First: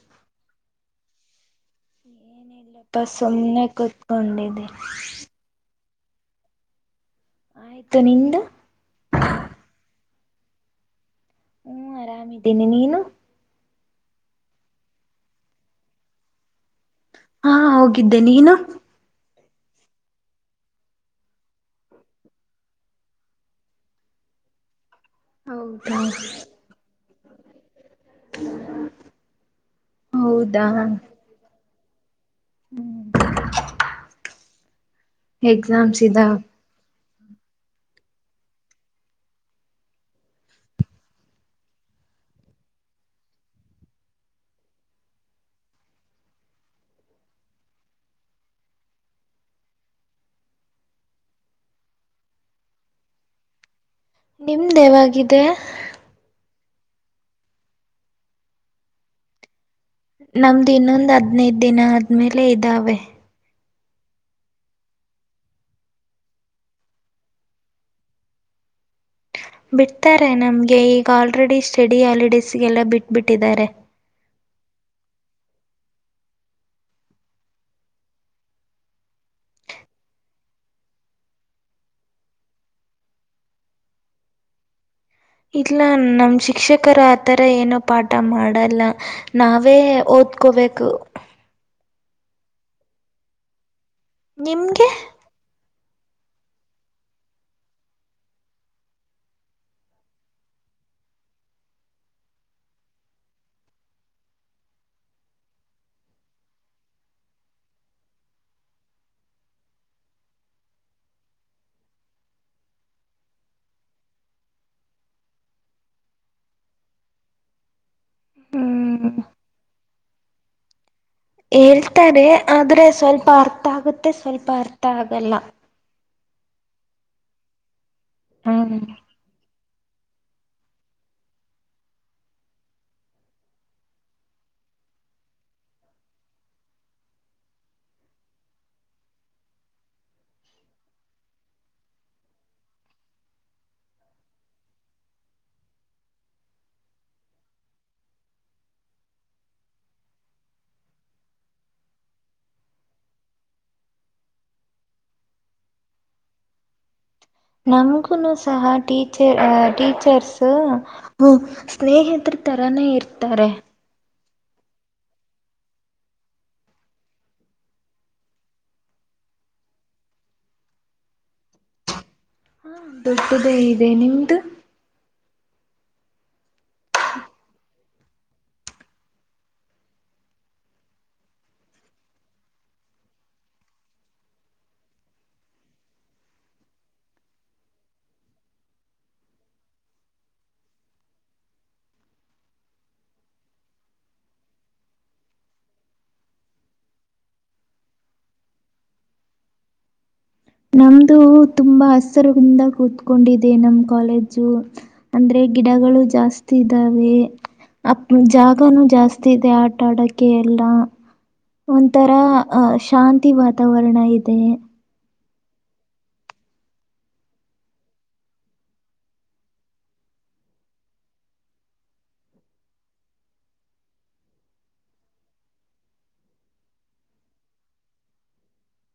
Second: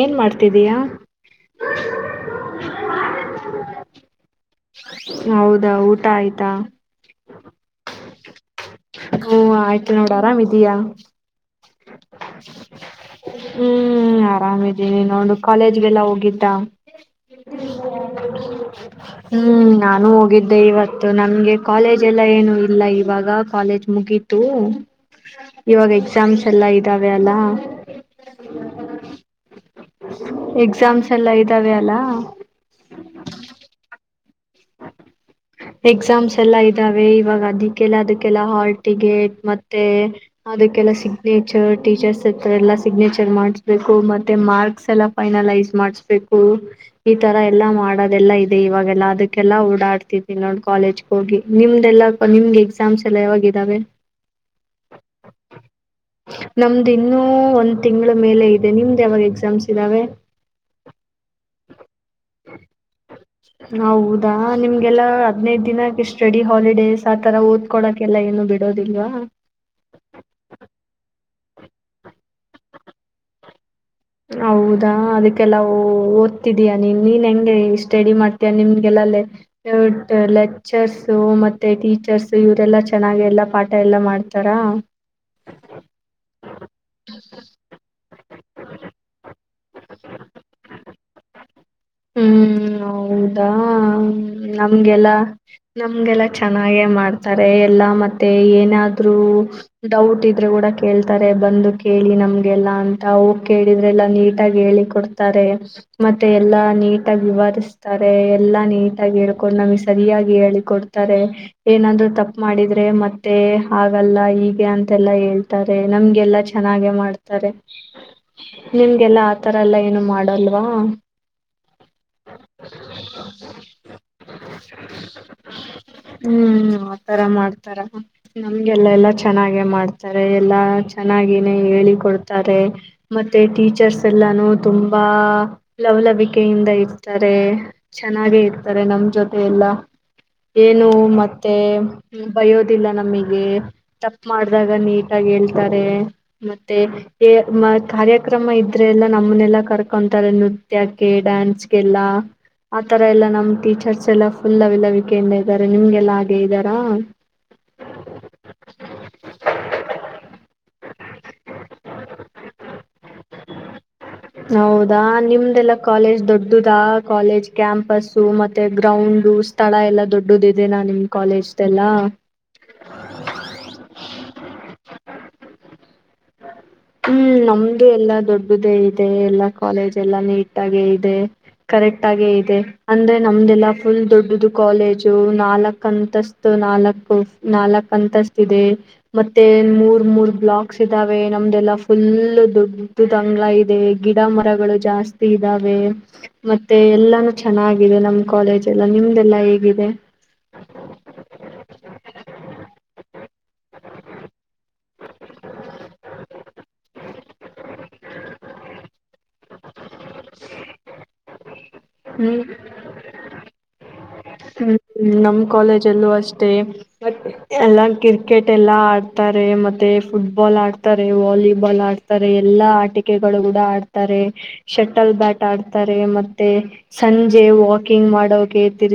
ಏನ್ ಮಾಡ್ತಿದ್ದೀಯಾ. ಪ್ಪ ಸುಮ್ನೆ ಕತ್ಕೊಂಡೆ. ಹೌದ ಹೌದ. ಊಟ ಆಯ್ತಾ. ಆಯ್ತು ನಿಂದು. ಹ್ಮ ಆಯ್ತು ನೋಡ್ ಆರಾಮಿದಯಾ. ಹ್ಮ ಆರಾಮಿದ್ದೇನಿ ನೀನು. ಹ್ಮ್ ಆರಾಮಿದ್ದೀನಿ ನೋಡು ಕಾಲೇಜ್ಗೆಲ್ಲ ಹೋಗಿದ್ದ. ಹಾ ಹೋಗಿದ್ದೆ ನೀನು. ಹ್ಮ್ ನಾನು ಹೋಗಿದ್ದೆ ಇವತ್ತು ನನ್ಗೆ ಕಾಲೇಜ್ ಎಲ್ಲ ಏನು ಇಲ್ಲ ಇವಾಗ ಕಾಲೇಜ್ ಮುಗೀತು. ಹೌದಾ. ತಾವೆಲ್ಲ. ಎಕ್ಸಾಮ್ಸ್ ಎಲ್ಲ ಇದ್ದಾವೆ. ಅಲ್ಲಾ. ಹ್ಮ್ ಹ ಇದಾವ ಎಕ್ಸಾಮ್ಸ್ ಎಲ್ಲಾ ಇದಾವ ಇವಾಗ ಅದಕ್ಕೆಲ್ಲ ಅದಕ್ಕೆಲ್ಲ ಹಾಲ್ ಟಿಕೆಟ್ ಮತ್ತೆ ಅದಕ್ಕೆಲ್ಲ ಸಿಗ್ನೇಚರ್ ಟೀಚರ್ಸ್ ಎಲ್ಲ ಸಿಗ್ನೇಚರ್ ಮಾಡಸ್ಬೇಕು ಮತ್ತೆ ಮಾರ್ಕ್ಸ್ ಎಲ್ಲ ಫೈನಲೈಸ್ ಮಾಡಸ್ಬೇಕು ಈ ತರ ಎಲ್ಲಾ ಮಾಡೋದೆಲ್ಲಾ ಇದೆ ಇವಾಗೆಲ್ಲ ಅದಕ್ಕೆಲ್ಲ ಓಡಾಡ್ತಿ ನೋ ಕಾಲೇಜ್ ಹೋಗಿ ನಿಮ್ದೆಲ್ಲಾ ನಿಮ್ಗೆ ಎಕ್ಸಾಮ್ಸ್ ಎಲ್ಲಾ ಯಾವಾಗ ಇದ್ದಾವೆ ನಿಮ್ದ ಯಾವಾಗಿದೆ ನಮ್ದು ಇನ್ನು ಒಂದ್ ತಿಂಗಳ ಮೇಲೆ ಇದೆ ನಿಮ್ದ ಯಾವಾಗ ಎಕ್ಸಾಮ್ಸ್ ಇದ್ದಾವೆ ನಮ್ದು ಇನ್ನೊಂದ್ ಹದ್ನೈದ ದಿನ ಆದ್ಮೇಲೆ ಇದಾವೆ ಹೌದಾ ನಿಮ್ಗೆಲ್ಲಾ ತ್ತು ಹದಿನೈದ್ ದಿನಕ್ಕೆ ಸ್ಟಡಿ ಹಾಲಿಡೇಸ್ ಆ ತರ ಓದ್ಕೊಳಕ್ಕೆಲ್ಲ ಏನು ಬಿಡೋದಿಲ್ವ. ಬಿಡ್ತಾರೆ ನಮ್ಗೆ ಈಗ ಆಲ್ರೆಡಿ ಸ್ಟಡಿ ಹಾಲಿಡೇಸ್ಗೆಲ್ಲ ಬಿಟ್ಬಿಟ್ಟಿದ್ದಾರೆ. ಹೌದಾ ಅದಕ್ಕೆಲ್ಲಾ ಓದ್ತಿದೀಯ ನೀನ್ ನೀನ್ ಹೆಂಗೆ ಸ್ಟಡಿ ಮಾಡ್ತೀಯ ನಿಮ್ಗೆಲ್ಲ ಲೆಕ್ಚರ್ಸ ಮತ್ತೆ ಟೀಚರ್ಸ್ ಇವರೆಲ್ಲ ಚೆನ್ನಾಗಿ ಎಲ್ಲಾ ಪಾಠ ಎಲ್ಲ ಮಾಡ್ತಾರ. ಇಲ್ಲ ನಮ್ ಶಿಕ್ಷಕರು ಆತರ ಏನು ಪಾಠ ಮಾಡಲ್ಲ ನಾವೇ ಓದ್ಕೋಬೇಕು. ಹ್ಮ್ ಹೌದಾ ಹ್ಮ ನಿಮ್ಗೆ ನಮ್ಗೆಲ್ಲ ನಮ್ಗೆಲ್ಲಾ ಚೆನ್ನಾಗೆ ಮಾಡ್ತಾರೆ ಎಲ್ಲಾ ಮತ್ತೆ ಏನಾದ್ರೂ ಡೌಟ್ ಇದ್ರೆ ಕೂಡ ಕೇಳ್ತಾರೆ. ಬಂದು ಕೇಳಿ ನಮ್ಗೆಲ್ಲಾ ಅಂತ ಹೋಗ್ ಕೇಳಿದ್ರೆಲ್ಲಾ ನೀಟಾಗಿ ಹೇಳಿ ಕೊಡ್ತಾರೆ ಮತ್ತೆ ಎಲ್ಲಾ ನೀಟಾಗಿ ವಿವರಿಸ್ತಾರೆ ಎಲ್ಲಾ ನೀಟಾಗಿ ಹೇಳ್ಕೊಂಡು ನಮ್ಗೆ ಸರಿಯಾಗಿ ಹೇಳಿ ಕೊಡ್ತಾರೆ. ಏನಾದ್ರು ತಪ್ಪು ಮಾಡಿದ್ರೆ ಮತ್ತೆ ಹಾಗಲ್ಲ ಹೀಗೆ ಅಂತೆಲ್ಲಾ ಹೇಳ್ತಾರೆ. ನಮ್ಗೆಲ್ಲಾ ಚೆನ್ನಾಗೆ ಮಾಡ್ತಾರೆ ಹ್ಮ್ ನಿಮ್ಗೆಲ್ಲಾ ಆತರ ಎಲ್ಲಾ ಏನು ಮಾಡ್ ಅಲ್ವಾ ಹೇಳ್ತಾರೆ ಆದ್ರೆ ಸ್ವಲ್ಪ ಅರ್ಥ ಆಗುತ್ತೆ ಸ್ವಲ್ಪ ಅರ್ಥ ಆಗಲ್ಲ. ಹ್ಮ್ ಆತರ ಮಾಡ್ತಾರ. ಹ್ಮ್ ನಮ್ಗೆಲ್ಲ ಎಲ್ಲಾ ಚೆನ್ನಾಗೆ ಮಾಡ್ ತರೆ ಎಲ್ಲಾ ಚೆನ್ನಾಗೆನೆ ಹೇಳಿ ಕೊಡ್ತಾರೆ ಮತ್ತೆ ಟೀಚರ್ಸ್ ಎಲ್ಲಾನು ತುಂಬಾ ಲವಲವಿಕೆ ಕೆಯಿಂದ ಇರ್ತಾರೆ ಚೆನ್ನಾಗೆ ಇರ್ತಾರೆ ನಮ್ ಜೊತೆ ಎಲ್ಲ ಏನು ಮತ್ತೆ ಬಯೋದಿಲ್ಲ ನಮಗೆ ತಪ್ ಮಾಡ್ದಾಗ ನೀಟಾಗಿ ಹೇಳ್ತಾರೆ ಮತ್ತೆ ಮ ಕಾರ್ಯಕ್ರಮ ಇದ್ರೆ ಎಲ್ಲ ನಮ್ಮನೆಲ್ಲ ಕರ್ಕೊಂತಾರೆ ನೃತ್ಯ ಕ್ಕೆ ಡ್ಯಾನ್ಸ್ ಗೆಲ್ಲಾ ಆತರ ಎಲ್ಲಾ ನಮ್ ಟೀಚರ್ಸ್ ಎಲ್ಲ ಫುಲ್ ಲವಲವಿಕೆಯಿಂದ ಇದ್ದಾರೆ ನಿಮ್ಗೆಲ್ಲಾ ಹಾಗೆ ಇದ್ದಾರ. ನಮಗುನು ಸಹ ಟೀಚರ್ ಸ್ನೇಹಿತರ್ ತರಾನೇ ಇರ್ತಾರೆ. ಹೌದಾ ನಿಮ್ದೆಲ್ಲಾ ಕಾಲೇಜ್ ದೊಡ್ಡದಾ ಕಾಲೇಜ್ ಕ್ಯಾಂಪಸು ಮತ್ತೆ ಗ್ರೌಂಡು ಸ್ಥಳ ಎಲ್ಲಾ ದೊಡ್ಡದಿದೆ ನಾ ನಿಮ್ ಕಾಲೇಜ್ದೆಲ್ಲಾ ಹ್ಮ ದೊಡ್ಡದೇ ಇದೆ ನಿಮ್ದು. ಹ್ಮ್ ನಮ್ದು ಎಲ್ಲಾ ದೊಡ್ಡದೇ ಇದೆ ಎಲ್ಲಾ ಕಾಲೇಜ್ ಎಲ್ಲಾ ನೀಟ್ ಆಗೆ ಇದೆ. ಕರೆಕ್ಟ್ ಆಗೇ ಇದೆ ಅಂದ್ರೆ ನಮ್ದಲ್ಲಾ ಫುಲ್ ದೊಡ್ಡದು ಕಾಲೇಜು ನಾಲ್ಕ್ ಅಂತಸ್ತ್ ನಾಲ್ಕ ನಾಲ್ಕ್ ಅಂತಸ್ತ್ ಇದೆ ಮತ್ತೆ ಮೂರ್ ಮೂರ್ ಬ್ಲಾಕ್ಸ್ ಇದಾವೆ ನಮ್ ಎಲ್ಲ ಫುಲ್ ದೊಡ್ದುದ್ ಅಂಗಳ ಇದೆ ಗಿಡ ಮರಗಳು ಜಾಸ್ತಿ ಇದ್ದಾವೆ ಮತ್ತೆ ಎಲ್ಲಾನು ಚೆನ್ನಾಗಿದೆ ನಮ್ ಕಾಲೇಜ ಎಲ್ಲ ನಿಮ್ದಲ್ಲಾ ಹೇಗಿದೆ. ನಮ್ದು ತುಂಬಾ ಹಸಿರಿನಿಂದ ಕೂತ್ಕೊಂಡಿದೆ ನಮ ಕಾಲೇಜು ಅಂದ್ರೆ ಗಿಡಗಳು ಜಾಸ್ತಿ ಇದ್ದಾವೆ ಅ ಜಾಗನು ಜಾಸ್ತಿ ಇದೆ ಆ ಟಾಡಕ್ಕೆ ಎಲ್ಲಾ ಒಂಥರ ಹ್ಮ್ ಅಹ ಶಾಂತಿ ವಾತಾವರಣ ಇದೆ ತ್ತೆ ನಮ್ಮ್ ಕಾಲೇಜ್ ಅಲ್ಲೂ ಅಷ್ಟೇ ಎಲ್ಲ ಕ್ರಿಕೆಟ್ ಎಲ್ಲ ಆಡ್ತಾರೆ ಮತ್ತೆ ಫುಟ್ಬಾಲ್ ಆಡ್ತಾರೆ ವಾಲಿಬಾಲ್ ಆಡ್ತಾರೆ ಎಲ್ಲಾ ಆಟಿಕೆಗಳು ಕೂಡ ಆಡ್ತಾರೆ ಶಟಲ್ ಬ್ಯಾಟ್ ಆಡ್ತಾರೆ ಮತ್ತೆ ಸಂಜೆ ವಾಕಿಂಗ್ ಮಾಡೋಕ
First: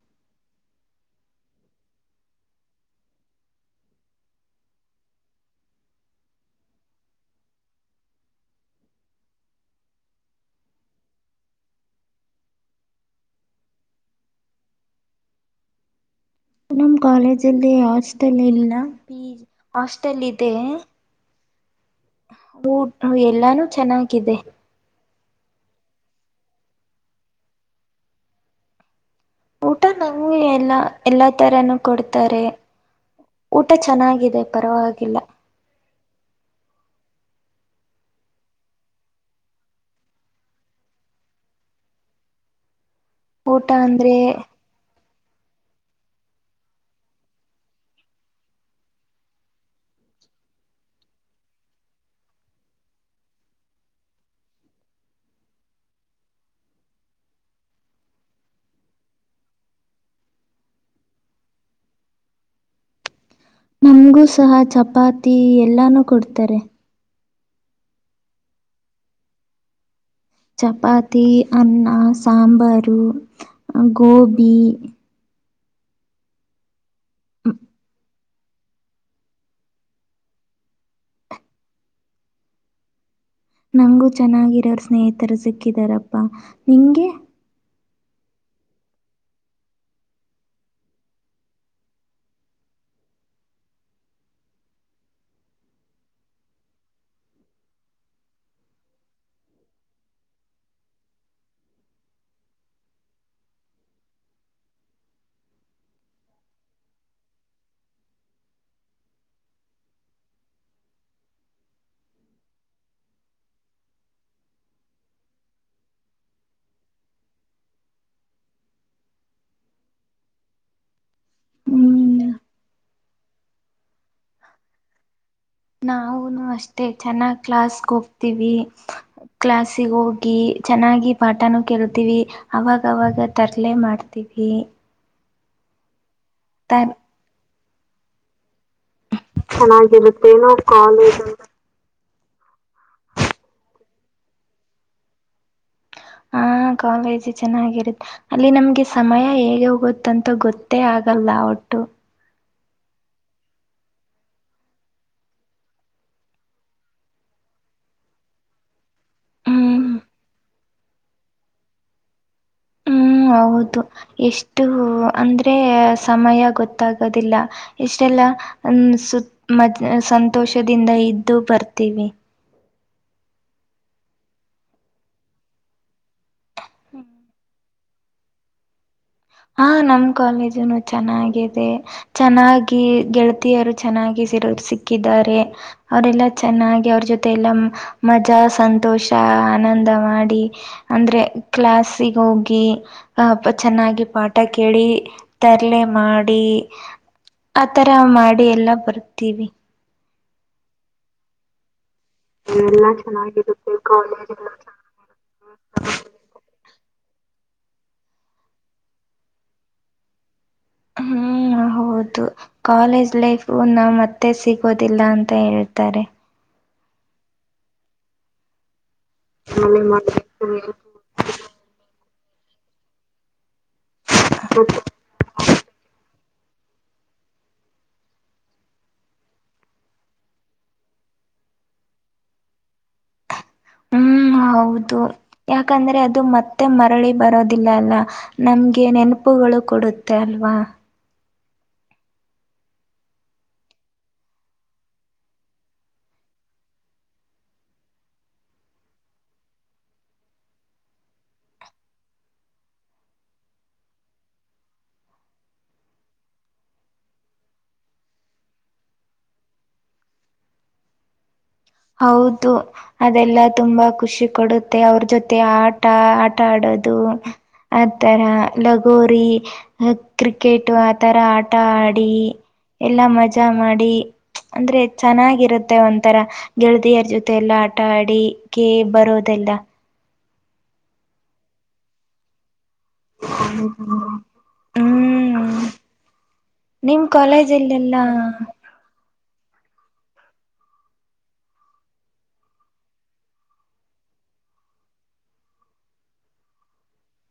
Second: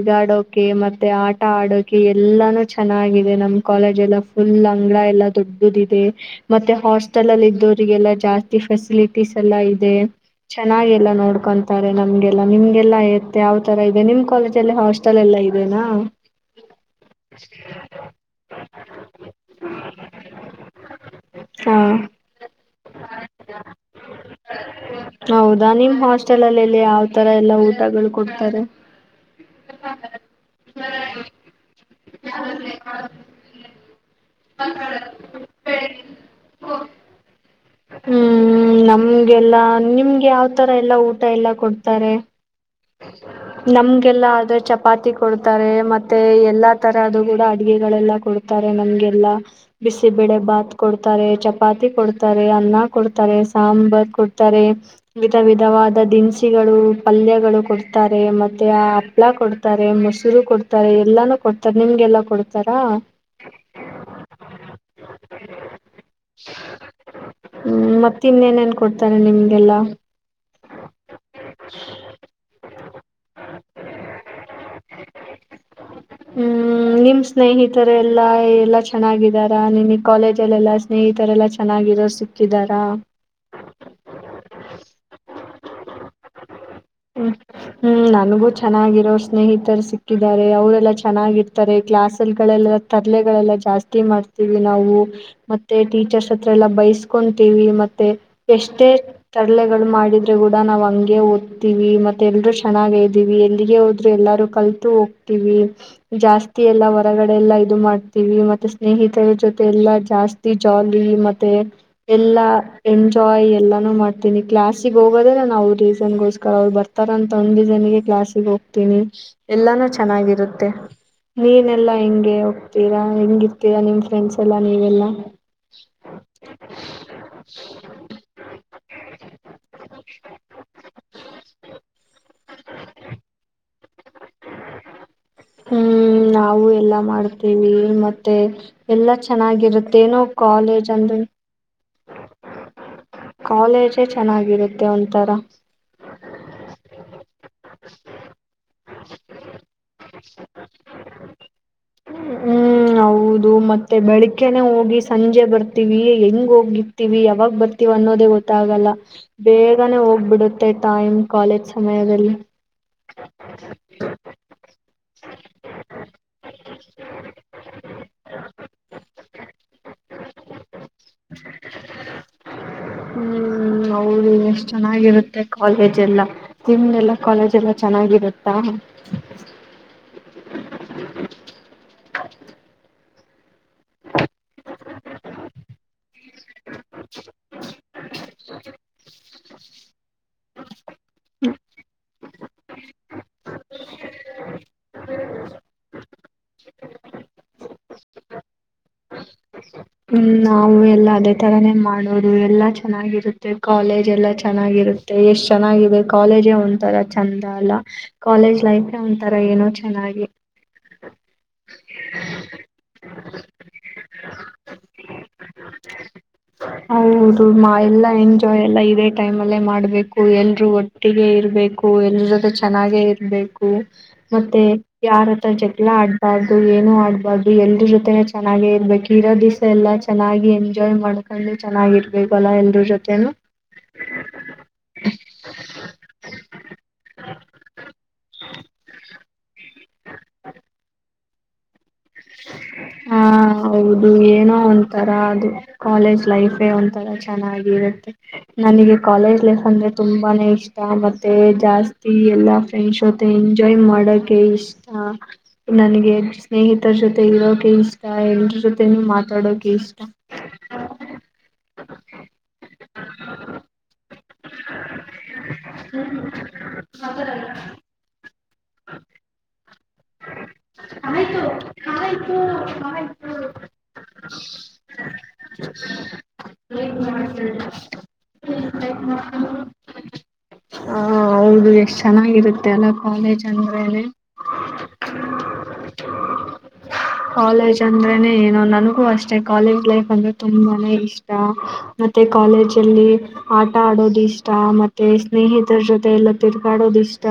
ಗಾಡೋಕೆ ಮತ್ತೆ ಆಟ ಆಡೋಕೆ ಎಲ್ಲಾನು ಚೆನ್ನಾಗಿದೆ ನಮ್ ಕಾಲೇಜ್ ಎಲ್ಲ ಫುಲ್ ಅಂಗಗಳ ಎಲ್ಲಾ ದೊಡ್ಡದ ಇದೆ ಮತ್ತೆ ಹಾಸ್ಟೆಲ್ ಅಲ್ಲಿ ಇದ್ದೋರಿಗೆಲ್ಲಾ ಜಾಸ್ತಿ ಫೆಸಿಲಿಟೀಸ್ ಎಲ್ಲಾ ಇದೆ ಚೆನ್ನಾಗ ಎಲ್ಲ ನೋಡ್ಕೊಂತಾರೆ ನಮ್ಗೆಲ್ಲಾ ನಿಮ್ಗೆಲ್ಲಾ ಎತ್ತ ಯಾವ್ ತರ ಇದೆ ನಿಮ್ ಕಾಲೇಜ್ ಮ ಹಾಸ್ಟೆಲ್ ಎಲ್ಲಾ ಇದೆನಾ ನಮ್ಮ್ ಕಾಲೇಜಲ್ಲಿ ಹಾಸ್ಟೆಲ್ ಇಲ್ ಹಾಸ್ಟೆಲ್ ಇದೆ ಹಾ ಹ ಎಲ್ಲಾನು ಚೆನ್ನಾಗಿದೆ ಹೌದಾ ನಿಮ್ ಹಾಸ್ಟೆಲ್ ಅಲ್ಲಿ ಎಲ್ಲಿ ಯಾವ್ ತರ ಎಲ್ಲಾ ಊಟಗಳು ಕೊಡ್ತಾರೆ ಊಟ ನಂಗ್ಗೆ ಎಲ್ಲಾ ಎಲ್ಲಾ ತರನು ಕೊಡ್ [unintelligible] ಊಟ ಚನ್ನ [inaudible] ಹೂ ಹ್ಮ್ ನಮ್ಗೆಲ್ಲಾ ನಿಮ್ಗೆ ಯಾವ್ತರ ಎಲ್ಲಾ ಊಟ ಎಲ್ಲಾ ಕೊಡ್ತಾರೆ ಊಟ ಅಂದ್ರೆ ನಮ್ಗೆಲ್ಲ ಆದ್ರ ಚಪಾತಿ ಕೊಡ್ತಾರೆ ಮತ್ತೆ ಎಲ್ಲಾ ತರದು ಕೂಡ ಅಡ್ಗೆಗಳೆಲ್ಲ ಕೊಡ್ತಾರೆ ನಮ್ಗೆಲ್ಲಾ ಬಿಸಿಬಳೆ ಭಾತ್ ಕೊಡ್ತಾರೆ ಚಪಾತಿ ಕೊಡ್ತ ಕೊಡ್ತಾರೆ ಅನ್ನ ಕೊಡ್ತಾರೆ ಸಾಂಬಾರ್ ಕೊಡ್ತಾರೆ ವಿಧ ವಿಧವಾದ ದಿನಸಿಗಳು ಪಲ್ಯಗಳು ಕೊಡ್ತಾರೆ ಮತ್ತೆ ಆ ಹಪ್ಳ ಕೊಡ್ತಾರೆ ಮೊಸರು ಕೊಡ್ತಾರೆ ಎಲ್ಲಾನು ಕೊಡ್ತಾರೆ ನಿಮ್ಗೆಲ್ಲ ಕೊಡ್ತಾರಾ ನಮಗೂ ಸಹ ಚಪಾತಿ ಎಲ್ಲಾನೂ ಕೊಡ್ತಾರೆ ಹ್ಮ್ ಮತ್ತ ಇನ್ನೇನೇನ್ ಕೊಡ್ತಾರೆ ನಿಮ್ಗೆಲ್ಲಾ ಚಪಾತಿ ಅನ್ನ ಸಾಂಬಾರು ಗೋಬಿ ಹ್ಮ್ ್ಮ ನಿಮ್ ಸ್ನೇಹಿತರೆಲ್ಲ ಎಲ್ಲ ಎಲ್ಲಾ ಚೆನ್ನಾಗಿದಾರಾ ನಿನ್ಗೆ ಕಾಲೇಜ ಅಲ್ಲ ಎಲ್ಲಾ ಸ್ನೇಹಿತರೆಲ್ಲಾ ಚೆನ್ನಾಗ ಸಿಕ್ಕಿದಾರಾ ನಂಗೂ ಚೆನ್ನಾಗಿರೋರ್ ಸ್ನೇಹಿತರು ಸಿಕ್ಕಿದಾರಪ್ಪಾ ನಿಂಗೆ ಹ್ಮ್ ಹ್ಮ್ ನನಗೂ ಚೆನ್ನಾಗಿರೋ ಸ್ನೇಹಿತರು ಸಿಕ್ಕಿದ್ದಾರೆ ಅವರೆಲ್ಲಾ ಚೆನ್ನಾಗಿರ್ತಾರೆ ಕ್ಲಾಸ್ಲ್ ಗಳೆಲ್ಲ ತರ್ಲೆಗಳೆಲ್ಲ ಜಾಸ್ತಿ ಮಾಡ್ತೀವಿ ನಾವು ಮತ್ತೆ ಟೀಚರ್ಸ್ ಹತ್ರ ಎಲ್ಲಾ ಬಯ ಸ್ಕೊಂತೀವಿ ಮತ್ತೆ ಎಷ್ಟೇ ತರ್ಲೆಗಳು ಮಾಡಿದ್ರೆ ಕೂಡ ನಾವ್ ಹಗೆ ಓದ್ತೀವಿ ಮತ್ತೆ ಎಲ್ರೂ ಚೆನ್ನಾಗ ಇದ್ದೀವಿ ಎಲ್ಲಿಗೆ ಹೋದ್ರರು ಎಲ್ಲಾರೂ ಕಲ್ತು ಹೋಗ್ತೀವಿ ಜಾಸ್ತಿ ಎಲ್ಲಾ ಹೊರಗಡೆ ಎಲ್ಲಾ ಇದು ಮಾಡ್ತೀವಿ ಮತ್ತೆ ಸ್ನೇಹಿತರ ಜೊತೆ ಎಲ್ಲಾ ಜಾಸ್ತಿ ಜಾಲಿ ಮತ್ತೆ ಎಲ್ಲಾ ಎಂಜಾಯ್ ಎಲ್ಲಾನು ಮಾಡ್ತೀನಿ ಕ್ಲಾಸಿಗೆ ಹೋಗೋದೇ ನಾನು ಅವ್ರ ರೀಸನ್ಗೋಸ್ಕರ ಅವ್ರು ಬರ್ತಾರಂತ ಒಂದ್ ರೀಸನ್ಗೆ ಕ್ಲಾಸಿಗೆ ಹೋಗ್ತೀನಿ ಎಲ್ಲಾನೂ ಚೆನ್ನಾಗಿರುತ್ತೆ ನೀನೆಲ್ಲಾ ಹ್ಮ್ ಹೆಂಗೆ ಹೋಗ್ತೀರಾ ಹೆಂಗಿರ್ತೀರಾ ನಿಮ್ ಫ್ರೆಂಡ್ಸ್ ಎಲ್ಲಾ ನೀವೆಲ್ಲಾ ಮ ಚೆನ್ನಾಗ್ ಕ್ಲಾಸ್ಗೆ ಹೋಗ್ತೀವಿ ಕ್ಲಾಸಿಗ ಹೋಗಿ ಚೆನ್ನಾಗಿ ಪಾಠನು ಕೇೇಳತಿವಿ ಅವಾಗವಾಗ ತರ್ಲಿ ಲೆ ಮಾಡ್ತೀವಿ ಹ್ಮ. ನಾವು ತರ್ ಎಲ್ಲ ಮಾಡ್ತವಿ ವಿ ಮತ್ತೆ ಎಲ್ಲ ಚೆನ್ನಾಗಿರುತ್ತೇನೋ ಕಾಲೇಜ್ ಅಂದ್ರೆ ಕಾಲೇಜೇ ಚೆನ್ನಾಗಿರುತ್ತೆ ಒಂಥರ ಆ ಕಾಲೇಜು ಚೆನ್ನಾಗಿರುತ್ತೆ ಅಲ್ಲಿ ನಮ್ಗೆ ಸಮಯ ಹೇಗೆ ಹೋಗುತ್ತಂತ ಗೊತ್ತೇ ಆಗಲ್ಲ ಒಟ್ಟು ಹ್ಮ್ ಹೌದು ಮತ್ತೆ ಬೆಳಗ್ಕನೆೇ ಹೋಗಿ ಸಂಜೆ ಬರ್ತೀವಿ ಹೆಂಗ ಹೋಗಿರ್ತಿೀವಿ ಯಾವಾಗ ಬರ್ತೀವ ಅನ್ನೋದೇ ಗೊತ್ತಾಗಲ್ಲ ಹ್ಮ್ ಬೇಗನೆ ಹೋಗ್ಬಿಡುತ್ತೆ ಟೈಮ್ ಕಾಲೇಜ್ ಸಮಯದಲ್ಲಿ ಹ್ಮ್ ಹೌದು ಎಷ್ಟು ಅಂದ್ರೆ ಸಮಯ ಗೊತ್ತಾಗೋದಿಲ್ಲ ಎಷ್ಟೆಲ್ಲ ಸತ್ ಮ್ ಸಂತೋಷದಿಂದ ಇದ್ದು ಬರ್ತೀವಿ ಹ್ಮ್ ಅವದು ಎಷ್ಟ್ ಚೆನ್ನಾಗಿರುತ್ತೆ ಕಾಲೇಜ್ ಎಲ್ಲ [unintelligible] ಎಲ್ಲ ಕಾಲೇಜ್ ಬ ಚೆನ್ನಾಗಿರುತ್ತೆ ಹಾ ಹ ನಮ ಕಾಲೇಜುನು ಚೆನ್ನಾಗಿದೆ ಚೆನ್ನಾಗಿ ಗೆಳ ತಿಯರು ಚೆನ್ನಾಗಿರು ಸಿಕ್ಕಿದ್ದಾರೆ ಅವರೆಲ್ಲಾ ಚೆನ್ನಾಗಿ ಅವ್ರ ಜೊತೆ ಎಲ್ಲ ಮಜಾ ಸಂತೋಷ ಆನಂದ ಮಾಡಿ ಅಂದ್ರೆ ಕ್ಲಾಸ್ಿಗೆ ಹೋಗಿ ಚೆನ್ನಾಗಿ ಟ ಕೇಳಿ ತರ್ಲೆ ಮಾಡಿ ಆ ತರ ಮಾಡಿ ಎಲ್ಲಾ ಬರುತ್ತ ಹ ಹ್ಮ್ ನಾವು ಎಲ್ಲಾ ಅದೇ ತರಾನೇ ಮಾಡ ಅವರು ಎಲ್ಲ ಚೆನ್ನಾಗಿರುತ್ತೆ ಕಾಲೇಜ್ ಎಲ್ಲ ಚೆನ್ನಾಗಿರುತ್ತೆ ಎಷ್ಟ್ ಚೆನ್ನಾಗಿದೆ ಕಾಲೇಜೇ ಒಂಂತರ ಚಂದ ಅಲ್ಲ ಕಾಲೇಜ್ ಲೈಫ್ ಒಂತರ ಏನೋ ಚೆನ್ನಾಗಿ ಹ್ಮ್ ಹೌದು ಕಾಲೇಜ್ ಲೈಫ್ ನ ಮತ್ತೆ ಮತ್ತೆ ಸಿಗೋದಿಲ್ಲ ಅಂತ ಹೇಳ್ತಾರೆ ಹೌದು ಮಾ ಎಲ್ಲ ಎಂಜಾಯ್ ಎಲ್ಲ ಇದೆ ಟೈಮ್ ಅಲ್ಲೇ ಆಮೇಲೆ ಮಾಡ್ಬೇಕು ಎಲ್ರೂ ಏನ್ ಒಟ್ಟಿಗೆ ಇರಬೇಕು ಇದ್ರ ಜೊತೆ ಚೆನ್ನಾಗೆ ಇರ್ಬೇಕು ಮತ್ತೆ ಯಾರತ್ರ ಜಗಳ ಅಡ್ ಬಾರು ಏನು ಆಡ್ಬಾರ್ದು ಎಲ್ರ ಜೊತೆನೆ ಚೆನ್ನಾಗೇ ಇರ್ಬೇಕು ತರೋ ದಿವಸ ಎಲ್ಲಾ ಚೆನ್ನಾಗಿ ಎಂಜಾಯ್ ಮಾಡ್ಕೊಂಡು ಚೆನ್ನಾಗಿರ್ಬೇಕು ಅಲ್ಲಾ ಎಲ್ರೂ ಜೊತೆ ಹ್ಮ್ ಹೌದು ಯಾಕಂದ್ರೆ ಅದು ಮತ್ತೆ ಮರಳಿ ಬರೋದಿಲ್ಲ ಅಲ್ಲ ನಮ್ಗೆ ನೆನಪುಗಳು ಕೊಡುತ್ತೆ ತಲ್ವಾ ಹಾ ಹೌದು ಏನೋ ಒಂಂತರ ಅದು ಕಾಲೇಜ್ ಲೈಫೇ ಒಂಂತರ ಚೆನ್ನಾಗಿರುತ್ತೆ ನನಗೆ ಕಾಲೇಜ್ ಲೈಫ್ ಅಂದ್ರೆ ತುಂಬಾನೇ ಇಷ್ಟ ಮತ್ತೆ ಜಾಸ್ತಿ ಎಲ್ಲಾ ಫ್ರೆಂಡ್ಸ್ ಜೊತೆ ಎಂಜಾಯ್ ಮಾಡಕ ಇಷ್ಟ ನನಗೆ ಸ್ನೇಹಿತ ಅರ ಜೊತೆ ಇರೋಕೆ ಇಷ್ಟ ಎಲ್ರ ಜೊತೆ ನೀ ಮಾತಾಡೋಕೆ ಇಷ್ಟ ಅದೆಲ್ಲಾ ತುಂಬಾ ಖುಷಿ ಕೊಡುತ್ತೆ ಅವ್ರ ಜೊತೆ ಮತ್ತೆ ಆಟ ಆಟ ಆಡೋದು ಆ ತರ ಲಗೋರಿ ಕ್ರಿಕೆಟು ಆತರ ಆಟ ಆಡಿ ಎಲ್ಲಾ ಮಜಾ ಮಾಡಿ ಅಂದ್ರೆ ಚೆನ್ನಾಗಿರುತ್ತೆ ಒಂಥರ ಹಳದಿಯರ್ ಜೊತೆ ಎಲ್ಲಾ ಆಟ ಆಡಿಿಕ ಬರೋದೆಲ್ಲ ಹ ಹೌದು ಎಷ್ಟ್ ಚೆನ್ನಾಗಿರುತ್ತೆ ತ್ತಲ್ಲ ಕಾಲೇ ಹ್ಮ್ ಚಂದೇನೆ ನಿಮ್ ಕಾಲೇಜ್ ಅಂದ್ರನನೆ ಕಾಲೇಜಲ್ಲೆಲ್ಲಾ ಏನುೋ ನನಗೂ ಅಷ್ಟೇ ಕಾಲೇಜ್ ಲೈಫ್ ಅಂದ್ರೆ ತುಂಬಾನೇ ಇಷ್ಟ ಮತ್ತೆ ಕಾಲೇಜ್ ಅಲ್ಲಿ ಆಟ ಆಡೋದು ಇಷ್ಟ ಮತ್ತೆ ಸ್ನೇಹಿತರ ಜೊತೆ ಎಲ್ಲ ತಿರುಗಾಡೋದ ಇಷ್ಟ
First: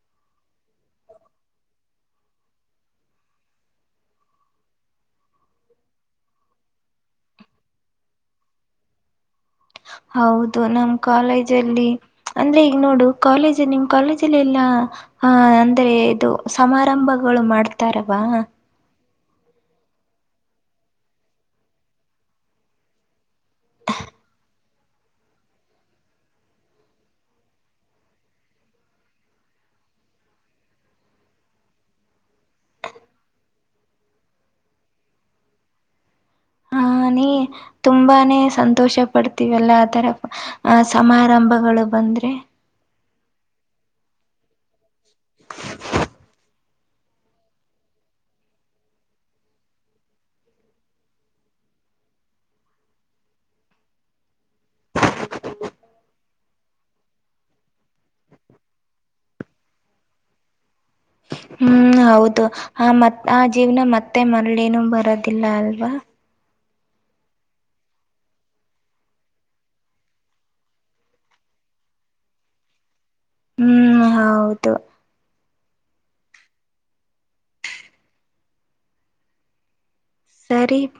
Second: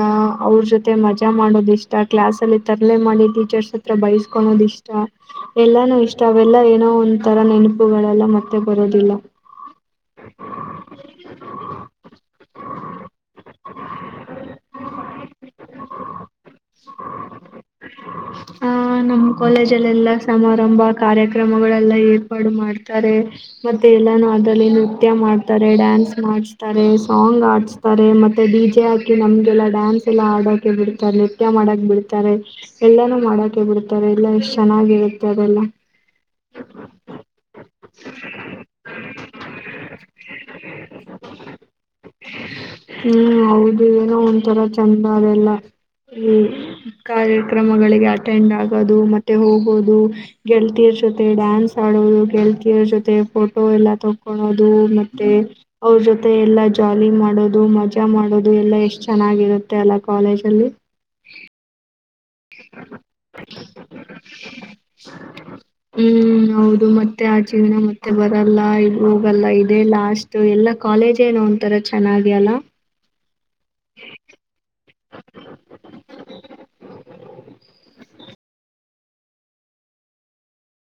ಅವ್ರ ಜೊತೆ ಮಜಾ ಮಾಡೋದ ಇಷ್ಟ ಕ್ಲಾಸ್ ಲ್ಲಿ ತರಲೆ ಮಾಡಿ ಟೀಚರ್ಸ್ ಹತ್ರ ಬಯಸ್ಕೊಳೋದ ಇಷ್ಟ ಎಲ್ಲಾನೂ ಇಷ್ಟ ಅವೆಲ್ಲಾ ಏನೋ ಒಂ ತರ ನೆನಪುಗಳೆಲ್ಲ ಮತ್ತೆ ಬರೋದಿಲ್ಲ ಹೌದು ನಮ್ ಕಾಲೇಜಲ್ಲಿ ಅಂದ್ರೆ ಈಗ ನೋಡು ಕಾಲೇಜ ನಿಮ್ ಕಾಲೇಜಲ್ಲಿ ಎಲ್ಲ ಅ ಅಂದ್ರೆ ಇದು ಸಮಾರಂಭ ಗಳು ಮಾಡ್ತಾರವಾ ನಮ್ಮ್ ಕಾಲೇಜಲ್ಲೆಲ್ಲಾ ಸಮಾರಂಭ ಕಾರ್ಯಕ್ರಮಗಳೆಲ್ಲ ಏರ್ಪಾಡು ಮಾಡ್ತಾರೆ ಮತ್ತೆ ಎಲ್ಲ ನೋಡಳನು ನೃತ್ಯ ಮಾಡ್ತಾರೆ ಡ್ಯಾನ್ಸ್ ಮಾಡಸ್ತಾರೆ ಸಾಂಗ್ ಆಡ್ಸ್ತಾರೆ ಮತ್ತೆ ಡಿಜೆ ಹಾಕಿ ನಮ್ಗೆಲ್ಲ ಡಾನ್ಸ್ ಎಲ್ಲಾ ಆಡೋಕೆ ಬಿಡ್ತಾರೆ ನೃತ್ಯ ಮಾಡಕ ಬಿಡ್ತಾರೆ ಎಲ್ಲಾನು ಮಾಡಕೆ ಬಿಡ್ತಾರೆ ಎಲ್ಲ ಎಷ್ಟ್ ಚೆನ್ನಾಗಿರುತ್ತೆ ಅದೆಲ್ಲ ಹ ನೀ ತುಂಬಾನೇ ಸಂತೋಷ ಪಡ್ತೀವಲ್ಲ ಆ ತರ ಸಮಾರಂಭಗಳು ಬಂದ್ರೆ ಹ್ಮ್ ಹೌದು ನ ಒಂಥರ ಚಂದ ಅದೆಲ್ಲ ಈ ಕಾರ್ಯಕ್ರಮಗಳಿಗೆ ಅಟೆಂಡ್ ಆಗೋದು ಮತ್ತೆ ಹೋಗೋದು ಗೆಳತಿಯರ ಜೊತೆ ಡ್ಯಾನ್ಸ್ ಆಡೋದು ಗೆಳತಿಯರ ಜೊತೆ ಫೋಟೋ ಎಲ್ಲ ತಕೊಳೋದು ಮತ್ತೆ ಅವ್ರ ಜೊತೆ ಎಲ್ಲ ಜಾಲಿ ಮಾಡೋದು ಮಜಾ ಮಾಡೋದು ಎಲ್ಲ ಎಷ್ಟು ಚೆನ್ನಾಗಿರುತ್ತೆ ಅಲ್ಲ ಕಾಲೇಜಲ್ಲಿ ಹ್ಮ ಹೌದು ಹೌ ಆ ಮತ್ ಆ ಜೀವ್ನ ಮತ್ತೆ ಮರಳೇನು ಬರೋದಿಲ್ಲ ಅಲ್ವಾ ಇದು ಮತ್ತೆ ಆ ಜೀವನ ಮತ್ತೆ ಬರಲ್ಲ ಇಲ್ಲಿ ಹೋಗಲ್ಲ ಇದೆ ಲಾಸ್ಟ್ ಎಲ್ಲಾ ಕಾಲೇಜ ಏನೋ ಒಂತರ ಚೆನ್ನಾಗಿ ಅಲ್ಲ ಹ್ಮ್ ಹೌದು ಸರಿೀಪ್